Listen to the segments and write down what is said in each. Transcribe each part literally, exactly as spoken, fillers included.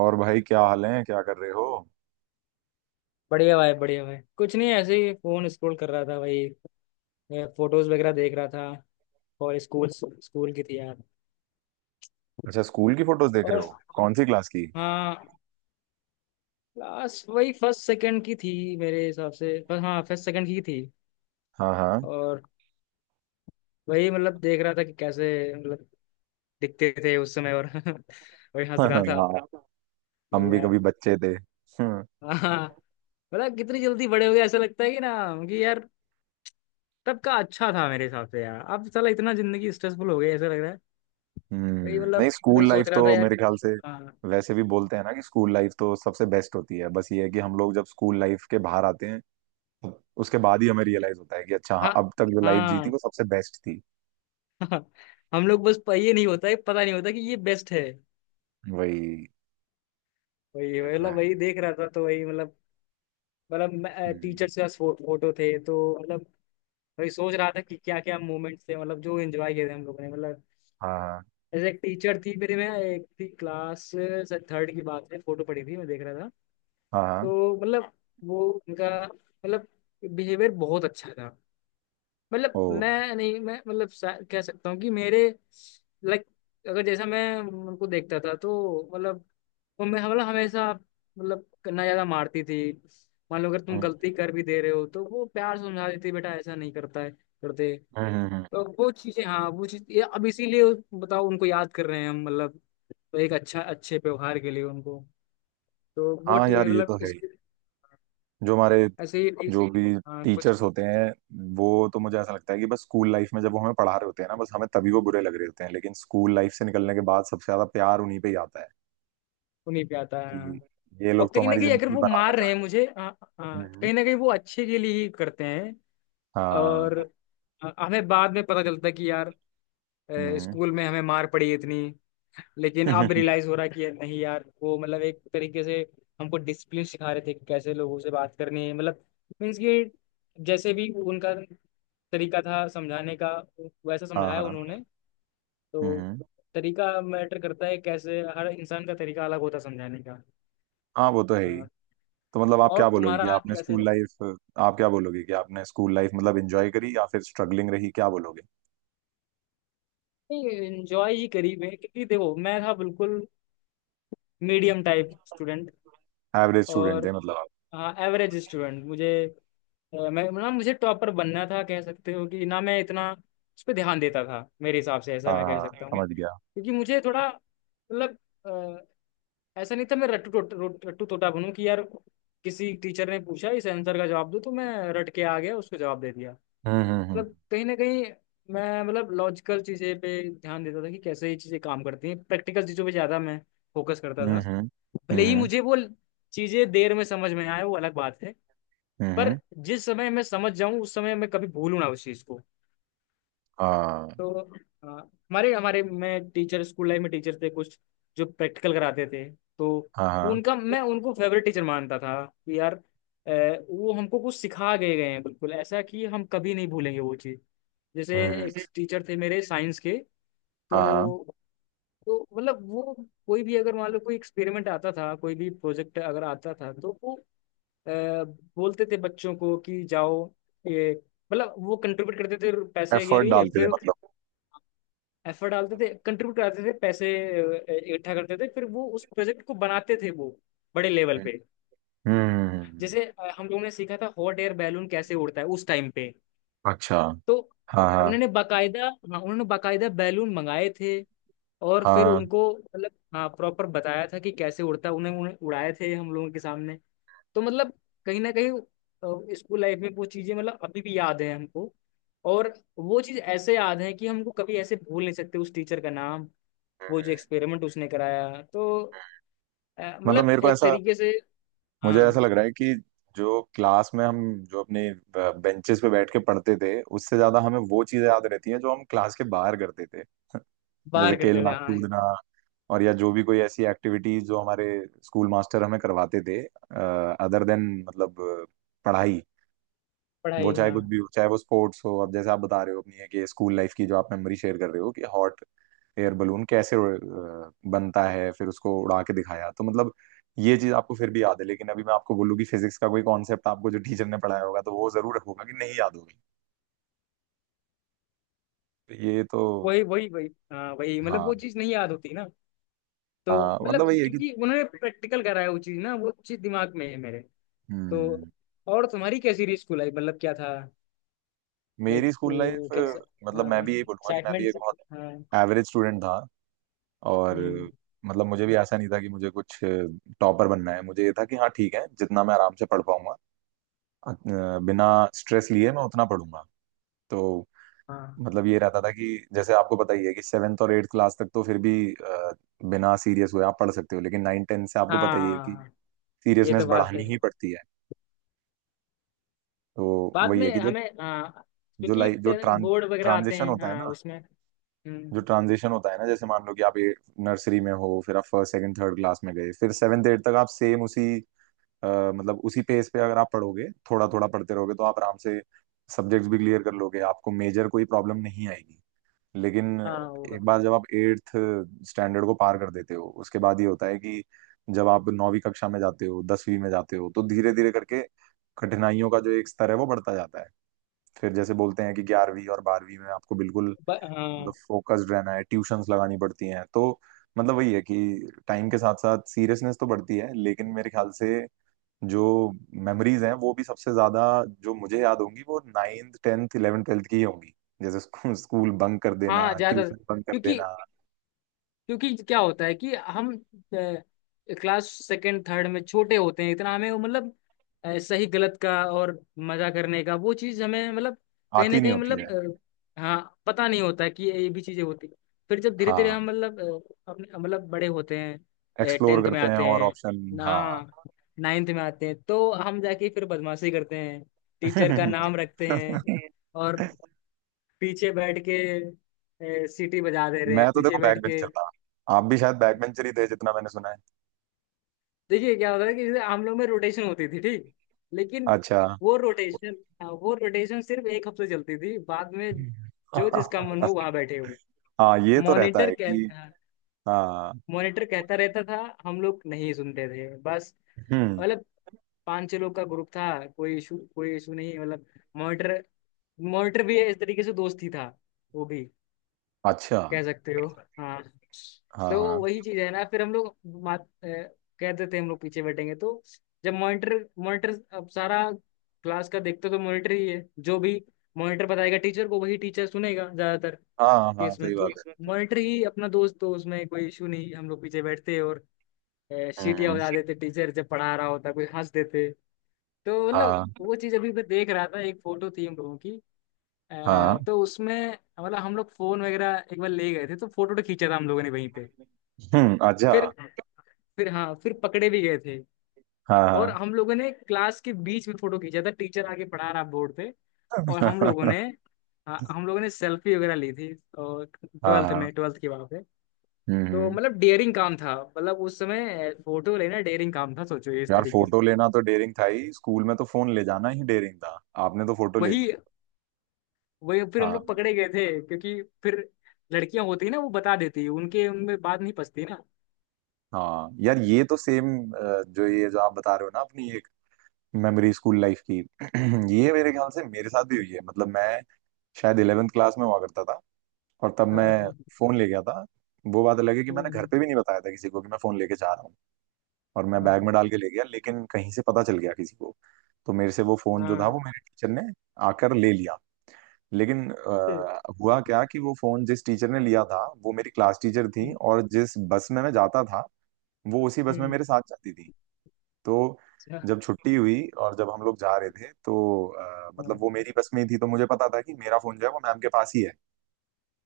और भाई, क्या हाल है? क्या कर रहे हो? बढ़िया भाई बढ़िया भाई, कुछ नहीं, ऐसे ही फोन स्क्रॉल कर रहा था भाई। फोटोज वगैरह देख रहा था। और स्कूल स्कूल की थी यार। अच्छा, स्कूल की फोटोज देख रहे और हो? कौन सी क्लास की? हाँ, क्लास वही फर्स्ट सेकंड की थी मेरे हिसाब से। पर हाँ, फर्स्ट सेकंड की थी। हाँ, हाँ। और वही मतलब देख रहा था कि कैसे मतलब दिखते थे उस समय, और वही हंस रहा था हाँ। हम कि भी यार। कभी बच्चे थे। हम्म। हाँ, मतलब कितनी जल्दी बड़े हो गए, ऐसा लगता है कि ना, कि यार तब का अच्छा था मेरे हिसाब से यार। अब साला इतना जिंदगी स्ट्रेसफुल हो गई, ऐसा लग रहा है। वही हम्म, मतलब नहीं, स्कूल वही लाइफ सोच रहा तो था यार। मेरे ख्याल से हाँ, वैसे भी बोलते हैं ना कि स्कूल लाइफ तो सबसे बेस्ट होती है। बस ये है कि हम लोग जब स्कूल लाइफ के बाहर आते हैं, उसके बाद ही हमें रियलाइज होता है कि अच्छा हाँ, हाँ, अब तक जो लाइफ जी थी हाँ, वो सबसे बेस्ट थी। हाँ। हम लोग बस प- ये नहीं होता है, पता नहीं होता कि ये बेस्ट है। वही। वही ये वही तो मतलब है। वही देख रहा था तो वही मतलब मतलब टीचर हम्म। से फोटो थे, तो मतलब वही सोच रहा था कि क्या क्या मोमेंट्स थे, मतलब जो एंजॉय किए थे हम लोगों ने मतलब। हाँ, हाँ। ऐसे एक टीचर थी मेरे में, एक थी क्लास थर्ड की बात है, फोटो पड़ी थी, मैं देख रहा था। हाँ, हाँ। तो मतलब वो उनका मतलब बिहेवियर बहुत अच्छा था। ओ। मतलब मैं नहीं, मैं मतलब सा- कह सकता हूँ कि मेरे लाइक, अगर जैसा मैं उनको देखता था तो मतलब वो, मैं मतलब हमेशा मतलब ना ज्यादा मारती थी। मान लो अगर तुम हम्म। गलती कर भी दे रहे हो तो वो प्यार से समझा देती, बेटा ऐसा नहीं करता है करते। हम्म। हम्म। हम्म। तो वो चीजें, हाँ, वो चीज ये अब इसीलिए बताओ उनको याद कर रहे हैं हम, मतलब एक अच्छा अच्छे व्यवहार के लिए उनको। तो वो हाँ टी- यार, ये मतलब तो है इस ही। जो हमारे ऐसे ही टी- जो भी हाँ कुछ टीचर्स होते हैं, वो तो मुझे ऐसा लगता है कि बस स्कूल लाइफ में जब वो हमें पढ़ा रहे होते हैं ना, बस हमें तभी वो बुरे लग रहे होते हैं, लेकिन स्कूल लाइफ से निकलने के बाद सबसे ज्यादा प्यार उन्हीं पे ही आता है। उन्हीं पे आता है। कि ये और लोग तो कहीं ना हमारी कहीं अगर जिंदगी वो बनाना मार रहे हैं चाहते मुझे, आ, आ, हैं। हम्म। कहीं ना कहीं वो अच्छे के लिए ही करते हैं। और हाँ। अ, हमें बाद में पता चलता है कि यार, अ, हम्म। स्कूल में हमें मार पड़ी इतनी, लेकिन अब रियलाइज हो रहा है कि यार नहीं यार, वो मतलब एक तरीके से हमको डिसिप्लिन सिखा रहे थे कि कैसे लोगों से बात करनी है, मतलब मीन्स कि जैसे भी उनका तरीका था समझाने का, वैसा हाँ। समझाया हाँ। उन्होंने। तो हम्म। हम्म। तरीका मैटर करता है, कैसे हर इंसान का तरीका अलग होता है समझाने का। हाँ, वो तो है ही। अ, तो मतलब आप क्या और बोलोगे कि तुम्हारा आपने कैसे? स्कूल लाइफ आप क्या बोलोगे कि आपने स्कूल लाइफ मतलब एंजॉय करी या फिर स्ट्रगलिंग रही? क्या बोलोगे? नहीं, एंजॉय ही करी मैं, क्योंकि देखो मैं था बिल्कुल medium type student. Average student और थे मतलब आप? हाँ, एवरेज स्टूडेंट। मुझे अ, मैं ना, मुझे टॉपर बनना था, कह सकते हो कि ना मैं इतना उस पर ध्यान देता था, मेरे हिसाब से ऐसा हाँ, मैं कह हाँ, सकता हूँ, समझ गया। क्योंकि मुझे थोड़ा मतलब अ, ऐसा नहीं था मैं रट्टू टोट- रोट- रट्टू तोता बनूं कि यार किसी टीचर ने पूछा इस आंसर का जवाब दो तो मैं रट के आ गया, उसको जवाब दे दिया। हम्म। हम्म। हम्म। मतलब कहीं ना कहीं मैं मतलब लॉजिकल चीज़ें पे ध्यान देता था कि कैसे ये चीज़ें काम करती हैं, प्रैक्टिकल चीज़ों पे ज़्यादा मैं फोकस करता हम्म। था। हम्म। भले ही हम्म। मुझे वो चीज़ें देर में समझ में आए वो अलग बात है, हम्म। पर हम्म। जिस समय मैं समझ जाऊं उस समय मैं कभी भूलूं ना उस चीज़ को। हाँ, तो अ, हमारे हमारे में टीचर स्कूल लाइफ में टीचर थे कुछ जो प्रैक्टिकल कराते थे। तो हाँ। हाँ। उनका, मैं उनको फेवरेट टीचर मानता था कि यार, अ, वो हमको कुछ सिखा गए गए हैं बिल्कुल ऐसा कि हम कभी नहीं भूलेंगे वो चीज़। जैसे हम्म। एक हम्म। टीचर थे मेरे साइंस के। हाँ, हाँ। तो तो मतलब वो कोई भी अगर मान लो कोई एक्सपेरिमेंट आता था, कोई भी प्रोजेक्ट अगर आता था तो वो अ, बोलते थे बच्चों को कि जाओ ये मतलब वो कंट्रीब्यूट करते थे पैसे के एफर्ट लिए। डालते थे फिर मतलब? एफर्ट डालते थे, कंट्रीब्यूट करते थे पैसे अ, इकट्ठा करते थे, फिर वो उस प्रोजेक्ट को बनाते थे, वो बड़े लेवल पे। हम्म। हम्म। जैसे अ, हम लोगों ने सीखा था हॉट एयर बैलून कैसे उड़ता है उस टाइम पे। अच्छा। तो हाँ, हाँ। उन्होंने बाकायदा, हाँ उन्होंने बाकायदा बैलून मंगाए थे, और फिर हाँ। उनको मतलब, हाँ प्रॉपर बताया था कि कैसे उड़ता है, उन्हें उन्हें उड़ाए थे हम लोगों के सामने। तो मतलब कहीं ना कहीं स्कूल लाइफ में वो चीजें मतलब अभी भी याद है हमको। और वो चीज ऐसे याद है कि हमको कभी ऐसे भूल नहीं सकते उस टीचर का नाम, वो जो एक्सपेरिमेंट उसने कराया। तो अ, मतलब मतलब मेरे को एक ऐसा तरीके से, मुझे हाँ। ऐसा लग रहा है कि जो क्लास में हम जो अपने बेंचेस पे बैठ के पढ़ते थे, उससे ज्यादा हमें वो चीजें याद रहती हैं जो हम क्लास के बाहर करते थे। जैसे बाहर करते खेलना थे, हाँ। कूदना, और या जो भी कोई ऐसी एक्टिविटीज जो हमारे स्कूल मास्टर हमें करवाते थे, अदर देन मतलब अ, पढ़ाई। वो पढ़ाई, चाहे हाँ। कुछ भी हो, चाहे वो स्पोर्ट्स हो। अब जैसे आप बता रहे हो अपनी, है कि स्कूल लाइफ की जो आप मेमोरी शेयर कर रहे हो कि हॉट एयर बलून कैसे अ, बनता है, फिर उसको उड़ा के दिखाया, तो मतलब ये चीज आपको फिर भी याद है, लेकिन अभी मैं आपको बोलूँ कि फिजिक्स का कोई कॉन्सेप्ट आपको जो टीचर ने पढ़ाया होगा, तो वो जरूर होगा कि नहीं याद होगी। तो ये तो। वही वही वही, हाँ, वही मतलब हाँ। वो चीज़ नहीं याद होती ना। तो हाँ, मतलब मतलब वही है कि। क्योंकि उन्होंने प्रैक्टिकल कराया, वो चीज़ ना, वो चीज़ दिमाग में है मेरे। तो हम्म। और तुम्हारी कैसी रही स्कूल लाइफ, मतलब क्या था लाइक, मेरी स्कूल लाइफ। कैसा? मतलब हाँ, मैं भी यही बोलूंगा कि मैं भी एक एक्साइटमेंट। बहुत हाँ। एवरेज स्टूडेंट था। और हम्म। मतलब मुझे भी ऐसा नहीं था कि मुझे कुछ टॉपर बनना है। मुझे ये था कि हाँ ठीक है, जितना मैं आराम से पढ़ पाऊंगा, अ, बिना स्ट्रेस लिए मैं उतना पढ़ूंगा। तो हाँ, मतलब ये रहता था कि जैसे आपको पता ही है कि सेवेंथ और एट्थ क्लास तक तो फिर भी अ, बिना सीरियस हुए आप पढ़ सकते हो, लेकिन नाइन टेंथ से आपको पता ही है कि हाँ। ये सीरियसनेस तो बात है। बढ़ानी ही पड़ती है। तो बाद वही में है कि जो हमें, हाँ, जो क्योंकि लाइफ जो ट्रां बोर्ड वगैरह आते ट्रांजिशन हैं, होता है हाँ ना, उसमें। जो हम्म। ट्रांजिशन होता है ना, जैसे मान लो कि आप नर्सरी में हो, फिर आप फर्स्ट सेकंड थर्ड क्लास में गए, फिर सेवेंथ एट तक आप सेम उसी, अ, मतलब उसी पेस पे अगर आप पढ़ोगे, थोड़ा थोड़ा पढ़ते रहोगे, तो आप आराम से सब्जेक्ट्स भी क्लियर कर लोगे, आपको मेजर कोई प्रॉब्लम नहीं आएगी। लेकिन हाँ, होगा। एक बार जब आप एट्थ स्टैंडर्ड को पार कर देते हो, उसके बाद ये होता है कि जब आप नौवीं कक्षा में जाते हो, दसवीं में जाते हो, तो धीरे धीरे करके कठिनाइयों का जो एक स्तर है वो बढ़ता जाता है। फिर जैसे बोलते हैं कि ग्यारहवीं और बारहवीं में आपको बिल्कुल ब- मतलब हाँ, फोकस्ड रहना है, ट्यूशंस लगानी पड़ती हैं। तो मतलब वही है कि टाइम के साथ साथ सीरियसनेस तो बढ़ती है, लेकिन मेरे ख्याल से जो मेमोरीज हैं वो भी सबसे ज्यादा जो मुझे याद होंगी वो नाइन्थ टेंथ इलेवेंथ ट्वेल्थ की ही होंगी। जैसे स्कूल स्कूल बंक कर देना, हाँ ज्यादा, ट्यूशन बंक कर क्योंकि देना। क्योंकि क्या होता है कि हम क्लास सेकंड थर्ड में छोटे होते हैं, इतना हमें वो मतलब अ, सही गलत का और मजा करने का वो चीज हमें मतलब कहीं आती ना नहीं कहीं होती है। मतलब अ, हाँ, पता नहीं होता है कि ये भी चीजें होती हैं। फिर जब धीरे धीरे हाँ, हम मतलब अ, अपने मतलब बड़े होते हैं, एक्सप्लोर टेंथ में करते हैं आते और हैं ऑप्शन। ना, हाँ। नाइन्थ में आते हैं तो हम जाके फिर बदमाशी करते हैं। टीचर का नाम रखते हैं, और पीछे बैठ के ए, सीटी बजा दे रहे मैं हैं तो पीछे देखो बैठ बैक के। बेंचर था। आप भी शायद बैक बेंचर ही थे, जितना मैंने सुना है। देखिए क्या होता है कि जैसे हम लोग में रोटेशन होती थी, ठीक, लेकिन अच्छा। वो रोटेशन, वो रोटेशन सिर्फ एक हफ्ते चलती थी, बाद में जो जिसका मन हो वहां बैठे हो। हाँ, ये तो रहता मॉनिटर है कह कि। हाँ। मॉनिटर कहता रहता था, हम लोग नहीं सुनते थे बस। हम्म। मतलब पांच छह लोग का ग्रुप था, कोई इशू कोई इशू नहीं मतलब। मॉनिटर मॉनिटर भी इस तरीके से दोस्त ही था वो भी, अच्छा। कह सकते हो। हाँ। हाँ, तो हाँ। वही चीज है ना, फिर हम लोग मात, अ, कहते थे हम लोग पीछे बैठेंगे, तो जब मॉनिटर मॉनिटर अब सारा क्लास का देखते तो मॉनिटर ही है, जो भी मॉनिटर बताएगा टीचर को वही टीचर सुनेगा ज्यादातर हाँ। हाँ, केस में, सही तो बात है। मॉनिटर ही अपना दोस्त, तो उसमें कोई इशू नहीं, हम लोग पीछे बैठते और सीटियां हम्म। बजा देते, टीचर जब पढ़ा रहा होता कोई हंस देते। तो मतलब हाँ। वो चीज अभी मैं देख रहा था, एक फोटो थी हम लोगों की। हाँ। अ, तो उसमें मतलब हम लोग फोन वगैरह एक बार ले गए थे, तो फोटो तो खींचा था हम लोगों ने वहीं पे। हम्म। अच्छा। फिर, फिर हाँ, फिर पकड़े भी गए थे। हाँ, और हाँ। हम लोगों ने क्लास के बीच में फोटो खींचा था, टीचर आके पढ़ा रहा बोर्ड पे, और हम लोगों ने, हाँ, हम लोगों ने सेल्फी वगैरह ली थी, और हाँ, ट्वेल्थ हाँ। में, ट्वेल्थ की, वहाँ पे। हम्म। तो हम्म। मतलब डेयरिंग काम था, मतलब उस समय फोटो लेना डेयरिंग काम था, सोचो इस यार, तरीके से। फोटो लेना तो डेयरिंग था ही, स्कूल में तो फोन ले जाना ही डेयरिंग था। आपने तो फोटो ले वही ली। वही फिर हम हाँ। लोग पकड़े गए थे, क्योंकि फिर लड़कियां होती है ना, वो बता देती है, उनके उनमें बात नहीं पचती ना। हाँ यार, ये तो सेम, जो ये जो आप बता रहे हो ना अपनी एक मेमोरी स्कूल लाइफ की, ये मेरे ख्याल से मेरे साथ भी हुई है। मतलब मैं शायद इलेवेंथ क्लास में हुआ करता था, और तब मैं हाँ। फोन ले गया था। वो बात अलग है कि मैंने घर हम्म। पे भी नहीं बताया था किसी को कि मैं फोन लेके जा रहा हूँ। और मैं बैग में हाँ, डाल के ले गया, लेकिन कहीं से पता चल गया किसी को, तो मेरे से वो फोन जो था वो हाँ। मेरे टीचर ने आकर ले लिया। लेकिन फिर। अ, हुआ क्या कि वो फोन जिस टीचर ने लिया था वो मेरी क्लास टीचर थी, हम्म। और जिस बस में मैं जाता था वो उसी बस में हम्म। मेरे साथ जाती थी। तो अच्छा। जब छुट्टी हुई और जब हम लोग जा रहे थे तो अ, मतलब हाँ, वो मेरी बस में ही थी, तो मुझे पता था कि मेरा फोन जो है वो मैम के पास ही है।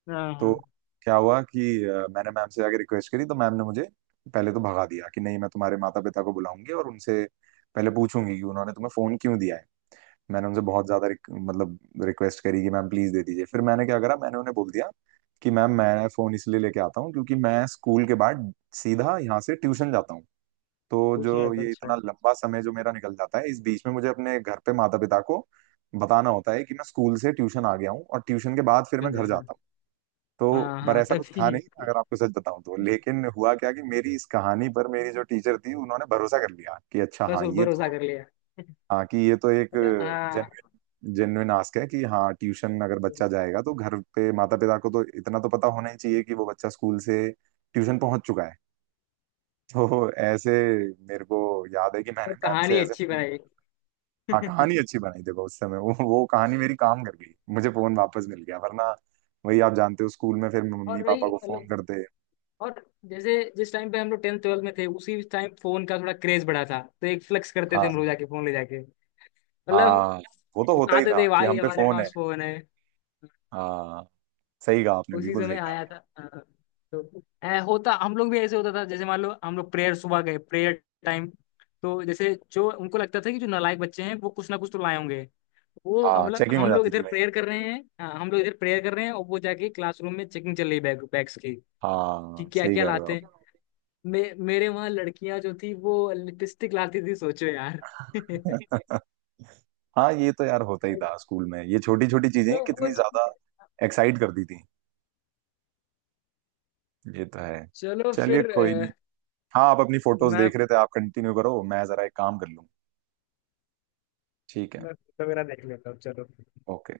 हाँ। तो हाँ, क्या हुआ कि अ, मैंने मैम से जाके रिक्वेस्ट करी, तो मैम ने मुझे पहले तो भगा दिया कि नहीं, मैं तुम्हारे माता पिता को बुलाऊंगी और उनसे पहले पूछूंगी कि उन्होंने तुम्हें फोन क्यों दिया है। मैंने उनसे बहुत ज्यादा रिक, मतलब रिक्वेस्ट करी कि मैम प्लीज दे दीजिए। फिर मैंने क्या करा, मैंने उन्हें बोल दिया कि मैम मैं फोन इसलिए लेके आता हूँ क्योंकि मैं स्कूल के बाद सीधा यहाँ से ट्यूशन जाता हूँ। तो विषय जो तो ये अच्छा है, इतना लंबा समय जो मेरा निकल जाता है, इस बीच में मुझे अपने घर पे माता पिता को बताना होता है कि मैं स्कूल से ट्यूशन आ गया हूँ, और ट्यूशन के बाद फिर मैं समझा घर हाँ जाता हूँ। तो हाँ पर हाँ, ऐसा कुछ था तभी। नहीं, अगर आपको सच बताऊं तो, लेकिन हुआ क्या कि मेरी इस कहानी पर मेरी जो टीचर थी उन्होंने भरोसा कर लिया कि अच्छा बस हाँ वो ये भरोसा तो। कर लिया। हाँ, कि ये तो एक मतलब हाँ। जेन्युइन जेन्युइन आस्क है कि हाँ ट्यूशन अगर तो बच्चा जाएगा तो घर पे माता पिता को तो इतना तो पता होना ही चाहिए कि वो बच्चा स्कूल से ट्यूशन पहुंच चुका है। तो ऐसे मेरे को याद है कि मैंने मैम से कहानी ऐसे अच्छी फोन। बनाई। हाँ, कहानी अच्छी बनाई, देखो उस समय वो वो कहानी मेरी काम कर गई, मुझे फोन वापस मिल गया, वरना वही आप जानते हो स्कूल में फिर मम्मी और वही पापा को फोन मतलब, करते। और जैसे जिस टाइम पे हम लोग टेंथ ट्वेल्थ में थे उसी टाइम फोन का थोड़ा क्रेज बढ़ा था, तो एक फ्लेक्स करते थे हम हाँ। लोग जाके, फोन ले जाके मतलब हाँ, वो तो होता ही दिखाते था थे कि भाई हम पे हमारे फोन है। पास फोन है। हाँ सही कहा आपने, उसी बिल्कुल सही समय आया कहा। था, हाँ। तो ऐ- होता हम लोग भी, ऐसे होता था जैसे मान लो हम लोग प्रेयर सुबह गए प्रेयर टाइम, तो जैसे जो उनको लगता था कि जो नालायक बच्चे हैं वो कुछ ना कुछ तो लाए होंगे, वो हम हाँ, लोग, चेकिंग हो हम लोग जाती इधर थी। प्रेयर कर रहे हैं, हाँ हम लोग इधर प्रेयर कर रहे हैं, और वो जाके क्लासरूम में चेकिंग चल रही है बैग बैग्स की, कि हाँ, क्या सही क्या कह रहे हो लाते आप। हैं। मे, मेरे वहां लड़कियां जो थी वो लिपस्टिक लाती थी, सोचो यार। हाँ ये तो यार होता ही तो था स्कूल में, ये छोटी छोटी चीजें वो कितनी ज्यादा चीज़- एक्साइट करती थी। ये तो है। चलो चलिए फिर, कोई अ, नहीं। हाँ, आप अपनी फोटोज मैं, देख रहे थे, आप कंटिन्यू करो, मैं जरा एक काम कर लूँ। ठीक है। मैं तो मेरा देख लेता हूँ, चलो। ओके।